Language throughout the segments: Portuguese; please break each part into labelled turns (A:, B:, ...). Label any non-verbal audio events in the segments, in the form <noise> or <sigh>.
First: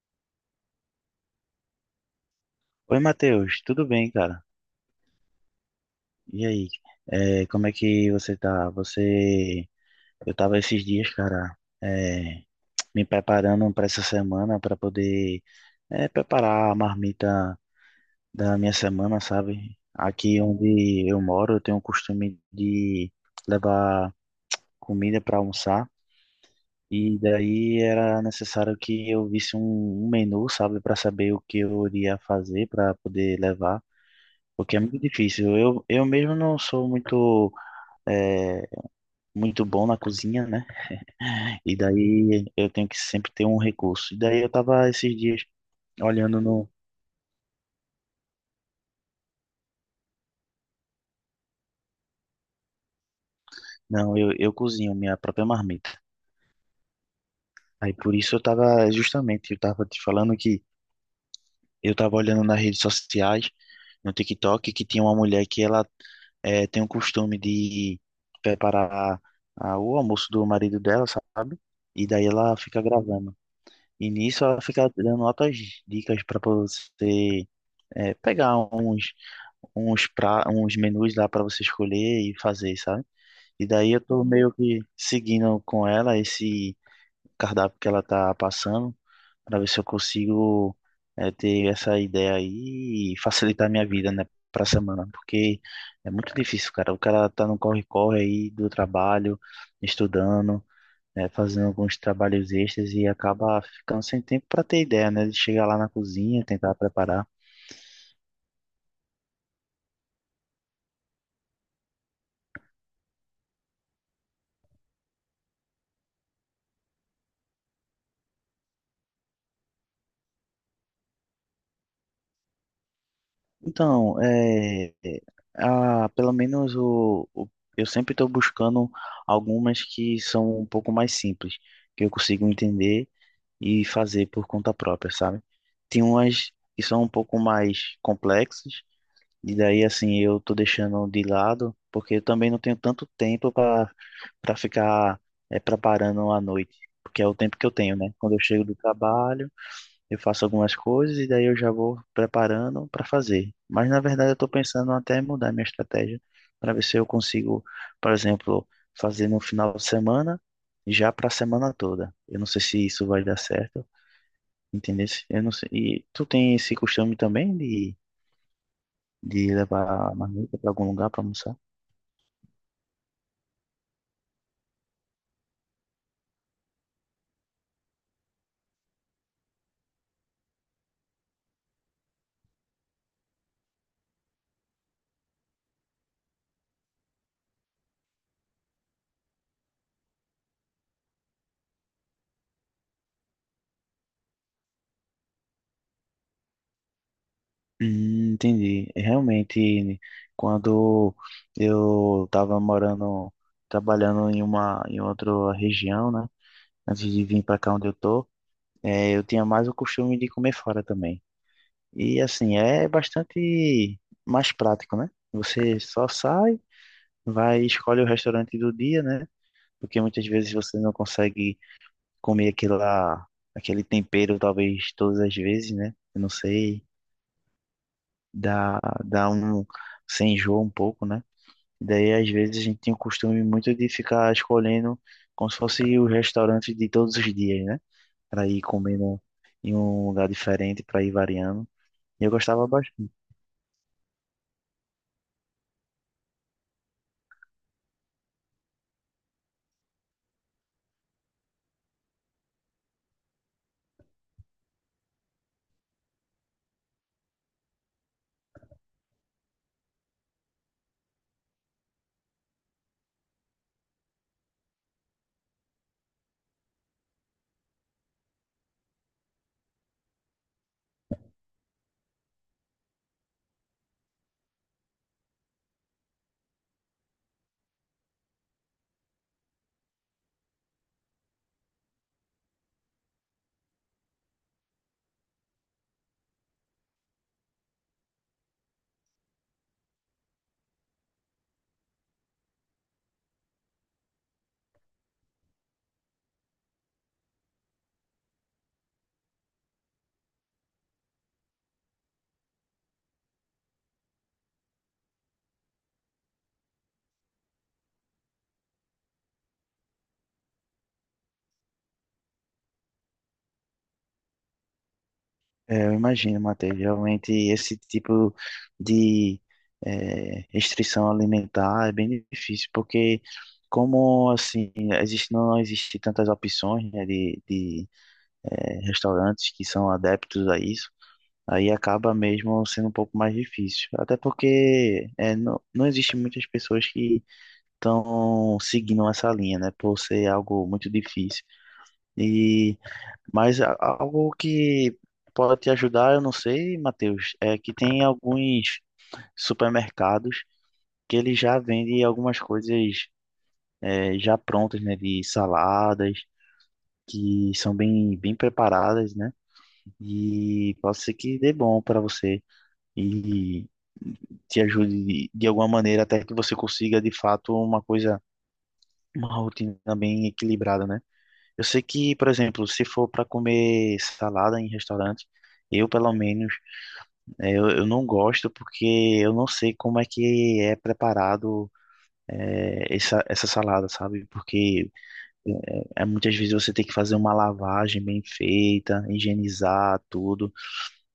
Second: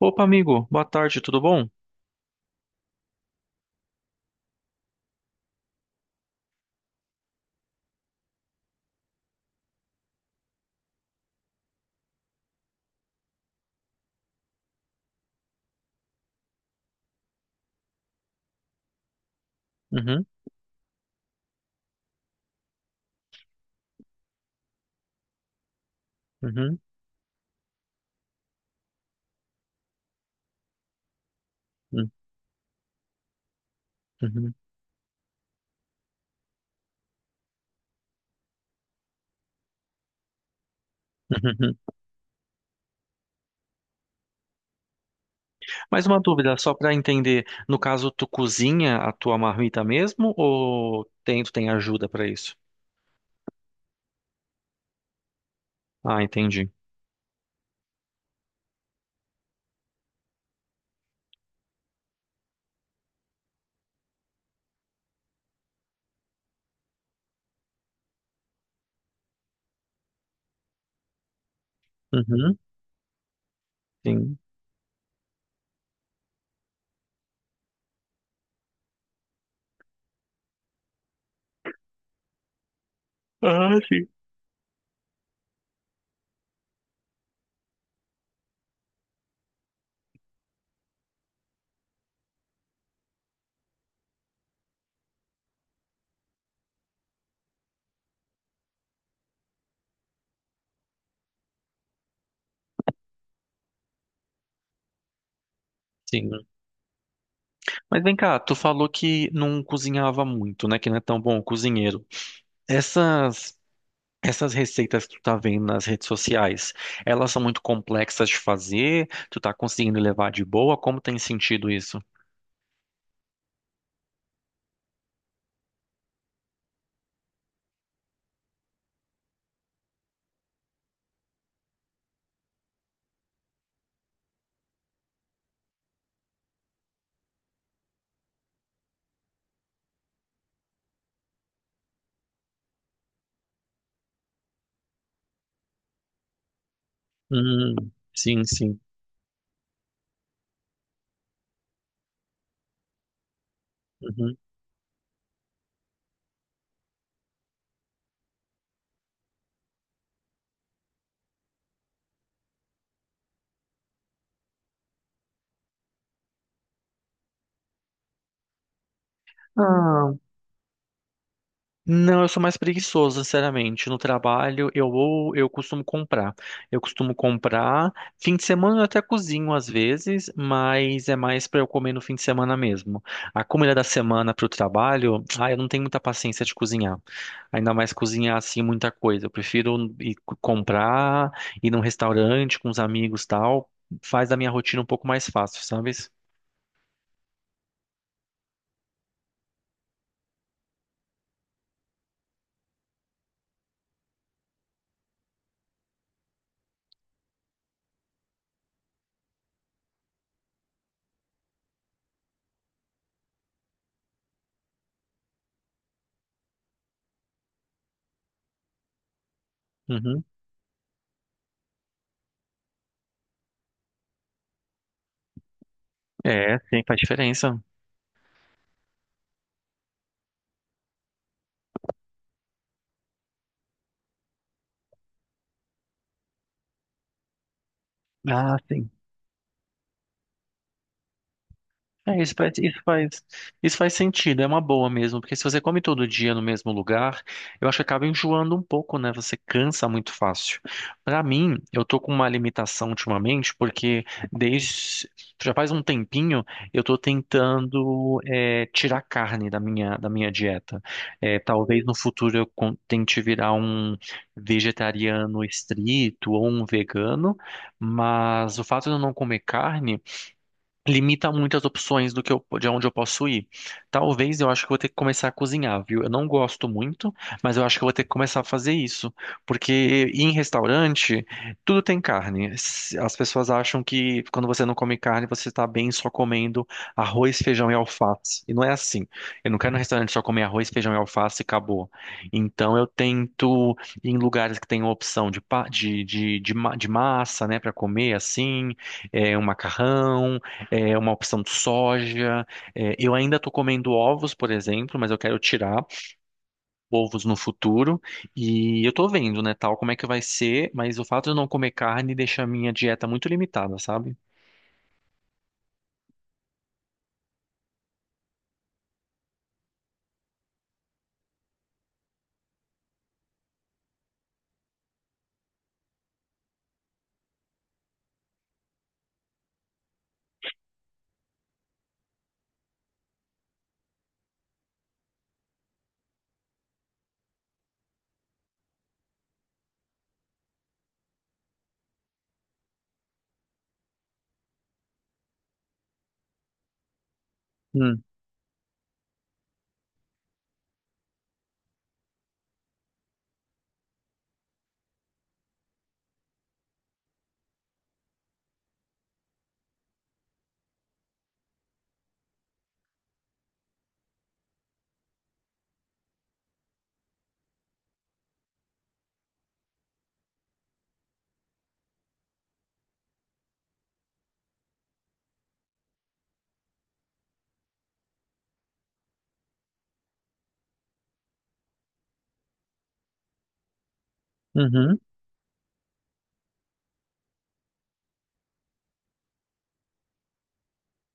A: Opa, amigo, boa tarde, tudo bom?
B: Oi, Matheus, tudo bem, cara? E aí, como é que você tá? Eu tava esses dias, cara, é, me preparando para essa semana para poder preparar a marmita da minha semana, sabe?
A: Uhum,
B: Aqui onde eu moro, eu tenho o costume de levar comida para almoçar
A: uhum,
B: e daí era necessário que eu visse um menu, sabe, para saber o que eu
A: uhum,
B: iria fazer para poder levar.
A: uhum,
B: Porque é muito difícil. Eu mesmo não sou muito, é, muito bom na cozinha, né?
A: uhum.
B: E
A: <laughs>
B: daí eu tenho que sempre ter um recurso. E daí eu tava esses dias
A: Mais uma
B: olhando
A: dúvida,
B: no.
A: só para entender, no caso, tu cozinha a tua marmita mesmo ou tem, tu tem ajuda para isso?
B: Não, eu cozinho minha própria marmita.
A: Ah, entendi.
B: Aí por isso eu tava, justamente, eu tava te falando que eu tava olhando nas redes sociais, no TikTok, que tinha uma mulher que ela tem o costume de preparar o almoço do marido dela, sabe? E daí ela
A: Uhum,
B: fica gravando. E
A: sim.
B: nisso ela fica dando altas dicas para você pegar uns menus lá para você escolher e fazer, sabe? E
A: Ah,
B: daí eu
A: sim.
B: tô meio que seguindo com ela esse cardápio que ela tá passando para ver se eu consigo ter essa ideia aí e facilitar minha vida, né, pra semana, porque é muito difícil, cara. O cara tá no corre-corre aí do trabalho, estudando, né, fazendo alguns trabalhos extras e acaba ficando sem tempo para ter ideia, né, de chegar lá na
A: Sim.
B: cozinha, tentar preparar.
A: Mas vem cá, tu falou que não cozinhava muito, né? Que não é tão bom cozinheiro. Essas essas receitas que tu tá vendo nas redes sociais, elas são muito complexas de fazer? Tu tá conseguindo levar de boa? Como tem sentido isso?
B: Então, pelo menos eu sempre estou buscando algumas que são um pouco mais simples, que eu consigo entender e fazer por conta própria, sabe? Tem umas que são um pouco mais complexas. E daí, assim, eu tô deixando de lado, porque eu também não tenho tanto tempo para ficar preparando à noite, porque é o tempo que eu
A: Hum,
B: tenho, né? Quando eu
A: sim,
B: chego do
A: sim.
B: trabalho, eu faço algumas coisas e daí eu já vou preparando para fazer. Mas, na verdade,
A: Uhum.
B: eu tô pensando até em mudar minha estratégia para ver se eu consigo, por exemplo, fazer no final de semana, já para a semana toda. Eu não sei se isso vai dar certo, entendeu? Eu não sei. E tu tem esse costume também de levar
A: Ah,
B: a marmita para algum lugar para almoçar?
A: não, eu sou mais preguiçoso, sinceramente. No trabalho, eu costumo comprar. Eu costumo comprar. Fim de semana eu até cozinho às vezes, mas é mais para eu comer no fim de semana mesmo. A comida da semana para o trabalho, ah, eu não tenho muita paciência de cozinhar. Ainda mais cozinhar assim muita coisa. Eu prefiro ir co- comprar, ir num restaurante com os amigos, e tal. Faz da minha rotina um pouco mais fácil, sabe?
B: Entendi. Realmente, quando eu estava morando, trabalhando em em outra região, né? Antes de vir para cá onde eu tô, eu tinha mais o costume de comer fora também. E assim, é bastante mais prático, né? Você só sai, vai e escolhe o restaurante do dia, né? Porque
A: Uhum.
B: muitas vezes você não consegue comer aquele tempero, talvez todas as vezes, né? Eu não
A: É, sim,
B: sei.
A: faz diferença.
B: dá, dá um, Você enjoa um pouco, né? Daí, às vezes, a gente tem o costume muito de ficar escolhendo como se fosse os restaurantes de todos os dias, né? Para
A: Ah,
B: ir
A: sim.
B: comendo em um lugar diferente, para ir variando.
A: É,
B: E eu
A: isso faz,
B: gostava
A: isso
B: bastante.
A: faz, isso faz sentido, é uma boa mesmo, porque se você come todo dia no mesmo lugar, eu acho que acaba enjoando um pouco, né? Você cansa muito fácil. Pra mim, eu tô com uma limitação ultimamente, porque desde já faz um tempinho eu tô tentando tirar carne da minha dieta. É, talvez no futuro eu con- tente virar um vegetariano estrito ou um vegano, mas o fato de eu não comer carne limita muito as opções do que de onde eu posso ir. Talvez eu acho que eu vou ter que começar a cozinhar, viu? Eu não gosto muito, mas eu acho que eu vou ter que começar a fazer isso, porque ir em restaurante tudo tem carne. S- As pessoas acham que quando você não come carne, você está bem só comendo arroz, feijão e alface. E não é assim. Eu não quero ir no restaurante só comer arroz, feijão e alface e acabou. Então eu tento ir em lugares que tem opção de, pa- de, ma- de massa, né, para comer assim, um macarrão é uma opção de soja. É, eu ainda estou comendo ovos, por exemplo, mas eu quero tirar ovos no futuro. E eu estou vendo, né, tal, como é que vai ser, mas o fato de eu não comer carne deixa a minha dieta muito limitada, sabe?
B: É, eu imagino, Matheus, realmente esse tipo de restrição alimentar é bem difícil, porque como assim, não existe tantas opções, né, de restaurantes que são adeptos a isso. Aí acaba mesmo sendo um pouco mais difícil. Até porque não, não existe muitas pessoas que estão seguindo essa linha, né? Por ser algo muito difícil. E, mas algo que pode te ajudar, eu não sei, Matheus, é que
A: Hum,
B: tem alguns supermercados que eles já vendem algumas coisas já prontas, né? De saladas, que são bem, bem preparadas, né? E pode ser que dê bom para você. E te ajude de alguma maneira até que você consiga de fato uma coisa, uma rotina bem equilibrada, né? Eu sei que, por exemplo, se for para comer salada em restaurante, eu pelo menos eu não gosto porque eu não sei como é que é preparado, essa salada, sabe? Porque
A: uhum,
B: eh, muitas vezes você tem que fazer uma lavagem bem feita, higienizar tudo.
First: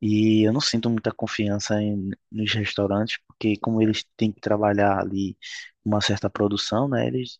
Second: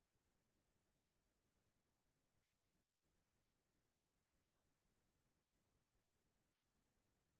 B: E eu não sinto muita confiança nos restaurantes, porque como eles têm que trabalhar ali uma certa produção, né? Eles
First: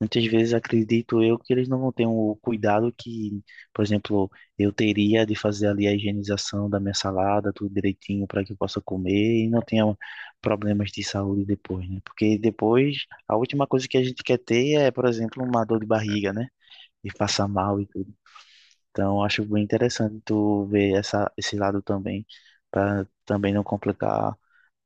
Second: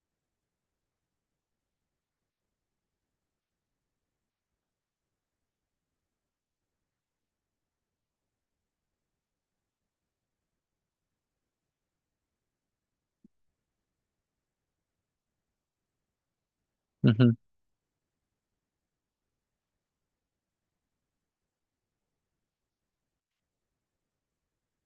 B: muitas vezes acredito eu que eles não vão ter o cuidado que, por exemplo, eu teria de fazer ali a higienização da minha salada, tudo direitinho para que eu possa comer e não tenha problemas de saúde depois, né? Porque depois a última coisa que a gente quer ter é, por exemplo, uma dor de barriga, né? E
A: uhum.
B: passar mal. E então, acho bem interessante tu ver esse lado também, para também não complicar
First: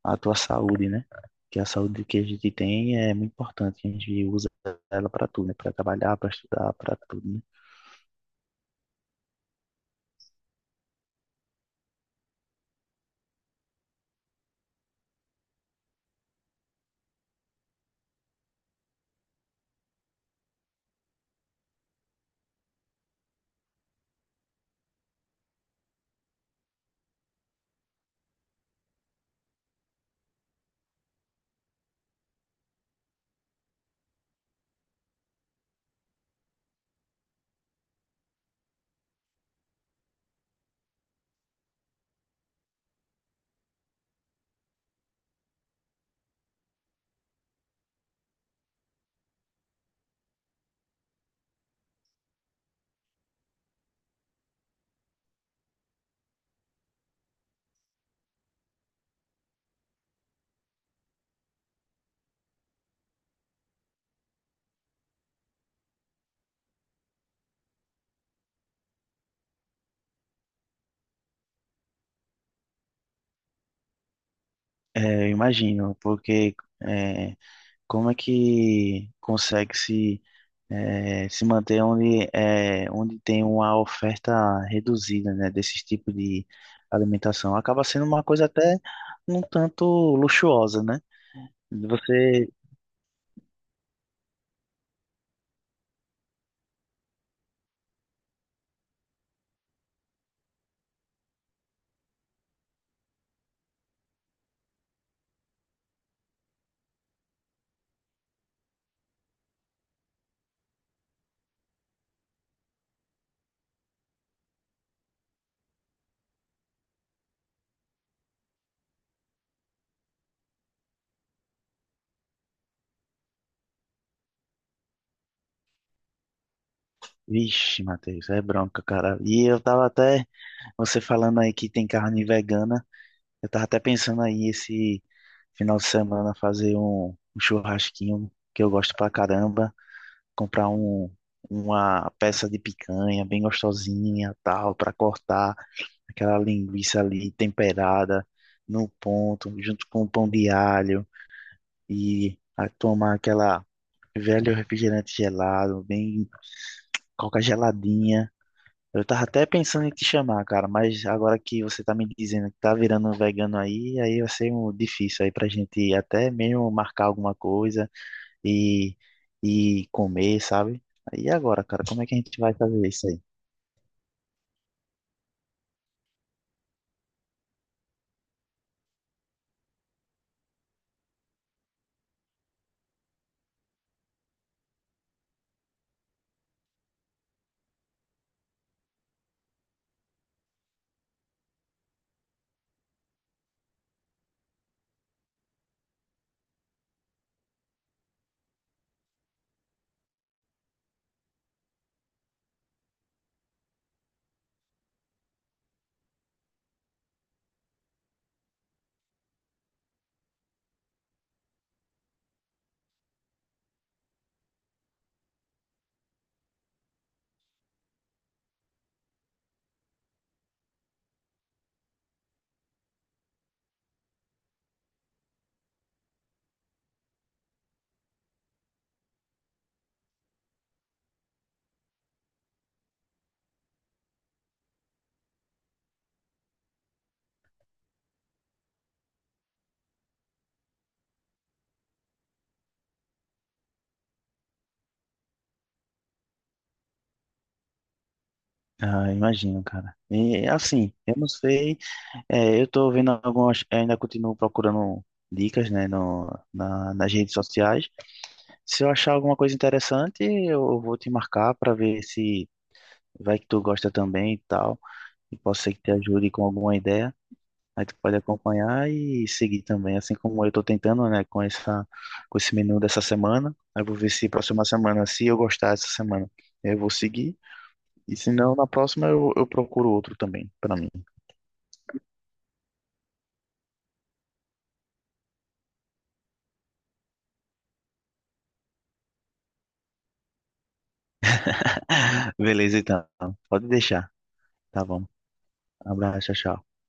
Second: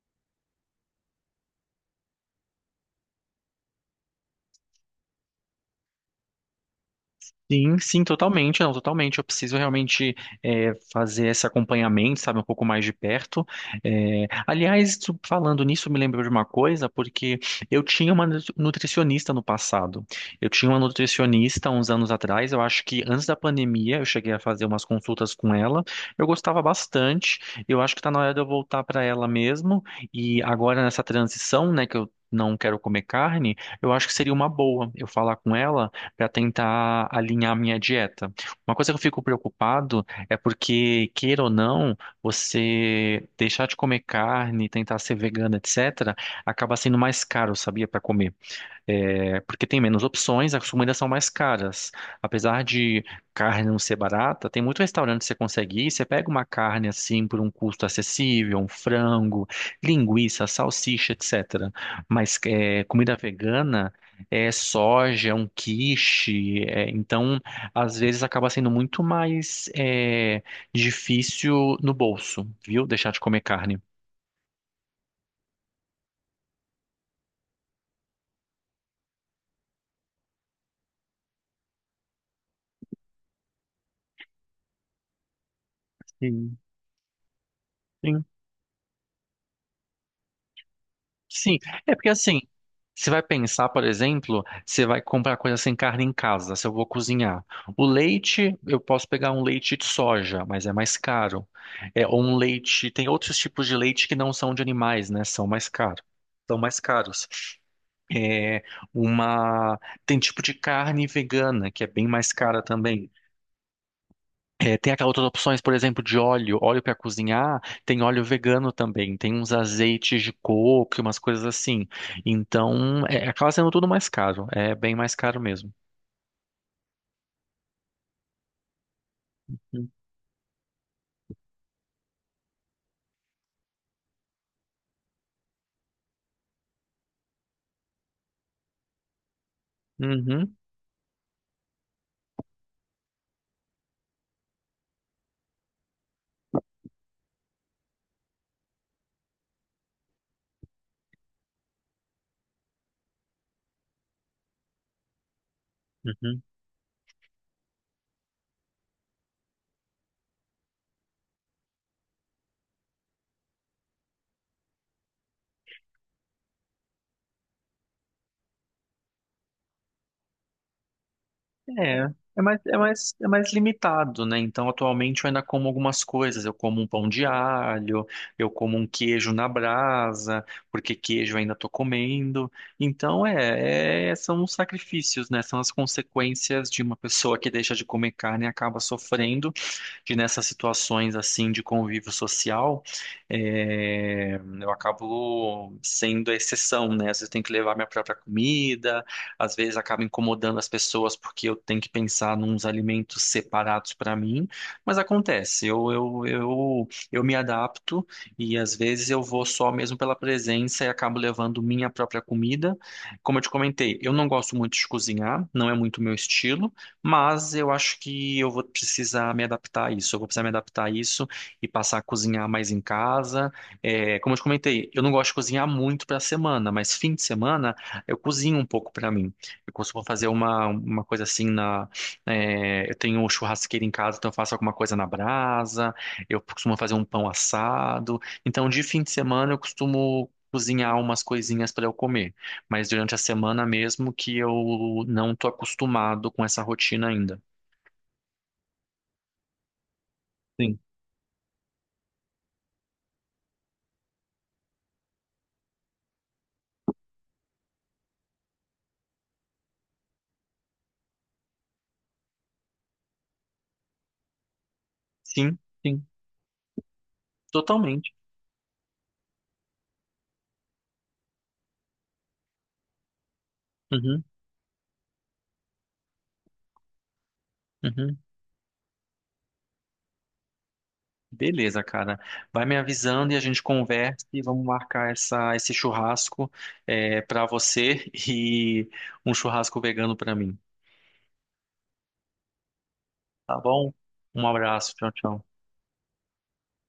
B: a tua saúde, né? Que a saúde que a gente tem é muito importante, a gente usa ela para tudo, né? Para trabalhar, para estudar, para tudo, né?
A: Sim, sim, totalmente, não, totalmente. Eu preciso realmente fazer esse acompanhamento, sabe, um pouco mais de perto. É, aliás, tu- falando nisso, me lembrou de uma coisa, porque eu tinha uma nu- nutricionista no passado. Eu tinha uma nutricionista uns anos atrás, eu acho que antes da pandemia eu cheguei a fazer umas consultas com ela. Eu gostava bastante, eu acho que está na hora de eu voltar para ela mesmo. E agora nessa transição, né, que eu não quero comer carne, eu acho que seria uma boa eu falar com ela para tentar alinhar a minha dieta. Uma coisa que eu fico preocupado é porque, queira ou não, você deixar de comer carne, tentar ser vegana, etc., acaba sendo mais caro, sabia, para comer. É, porque tem menos opções, as comidas são mais caras. Apesar de carne não ser barata, tem muito restaurante que você consegue ir, você pega uma carne assim por um custo acessível, um frango, linguiça, salsicha, etc. Mas é, comida vegana é soja, é um quiche, é, então às vezes acaba sendo muito mais difícil no bolso, viu? Deixar de comer carne.
B: É, eu imagino, porque é, como é que consegue se manter onde, é, onde tem uma oferta reduzida, né? Desses tipos de
A: Sim.
B: alimentação? Acaba sendo uma
A: Sim.
B: coisa até um tanto luxuosa, né?
A: Sim, é porque assim,
B: Você.
A: você vai pensar, por exemplo, você vai comprar coisa sem carne em casa, se eu vou cozinhar. O leite, eu posso pegar um leite de soja, mas é mais caro. É, ou um leite, tem outros tipos de leite que não são de animais, né? São mais caros. São mais caros. É uma, tem tipo de carne vegana, que é bem mais cara também. É, tem aquelas outras opções, por exemplo, de óleo, óleo para cozinhar, tem óleo vegano também, tem uns azeites de coco, e umas coisas assim. Então, é, acaba sendo tudo mais caro, é bem mais caro mesmo.
B: Vixe, Matheus, é bronca, cara. E eu tava até. Você falando aí que tem carne vegana. Eu tava até pensando aí esse final de semana fazer um churrasquinho que eu gosto pra caramba.
A: Uhum,
B: Comprar uma peça de picanha bem gostosinha, tal, pra cortar aquela linguiça ali temperada no ponto, junto com o pão de alho. E tomar aquela velho refrigerante gelado, bem
A: uhum.
B: coca geladinha. Eu tava até pensando em te chamar, cara, mas agora que você tá me dizendo que tá virando um vegano aí, aí vai ser um difícil aí pra gente até mesmo marcar alguma coisa e, e comer, sabe? E agora, cara, como é
A: É,
B: que a gente vai fazer isso aí?
A: é mais limitado, né? Então, atualmente eu ainda como algumas coisas. Eu como um pão de alho, eu como um queijo na brasa, porque queijo eu ainda tô comendo. Então, é, é- são os sacrifícios, né? São as consequências de uma pessoa que deixa de comer carne e acaba sofrendo, que nessas situações, assim, de convívio social, é, eu acabo sendo a exceção, né? Às vezes eu tenho que levar minha própria comida, às vezes acaba incomodando as pessoas porque eu tenho que pensar nos alimentos separados para mim, mas acontece, eu me adapto e às vezes eu vou só mesmo pela presença e acabo levando minha própria comida. Como eu te comentei, eu não gosto muito de cozinhar, não é muito meu estilo, mas eu acho que eu vou precisar me adaptar a isso, eu vou precisar me adaptar a isso e passar a cozinhar mais em casa. É, como eu te comentei, eu não gosto de cozinhar muito para a semana, mas fim de semana eu cozinho um pouco pra mim. Eu costumo fazer uma coisa assim na. É, eu tenho churrasqueira em casa, então eu faço alguma coisa na brasa. Eu costumo fazer um pão assado. Então, de fim de semana, eu costumo cozinhar umas coisinhas para eu comer. Mas durante a semana mesmo que eu não tô acostumado com essa rotina ainda.
B: Ah, imagino, cara. E
A: Sim.
B: assim, eu não sei, é, eu tô vendo algumas, ainda continuo procurando dicas, né, no, na, nas redes sociais. Se eu achar alguma coisa interessante, eu vou te marcar pra ver se vai que tu gosta também e tal. E
A: Sim,
B: posso ser que te
A: sim.
B: ajude com alguma ideia. Aí tu
A: Totalmente.
B: pode acompanhar e seguir também, assim como eu estou tentando, né, com esse menu dessa semana. Aí eu vou ver
A: Uhum,
B: se próxima semana, se eu gostar dessa semana, eu vou seguir. E
A: uhum.
B: se não, na próxima eu procuro outro também, para mim.
A: Beleza, cara. Vai me avisando e a gente conversa e vamos marcar esse churrasco para você <laughs> e um churrasco vegano para mim.
B: <laughs> Beleza, então.
A: Tá
B: Pode
A: bom?
B: deixar.
A: Um
B: Tá
A: abraço.
B: bom.
A: Tchau, tchau.
B: Abraço, tchau, tchau.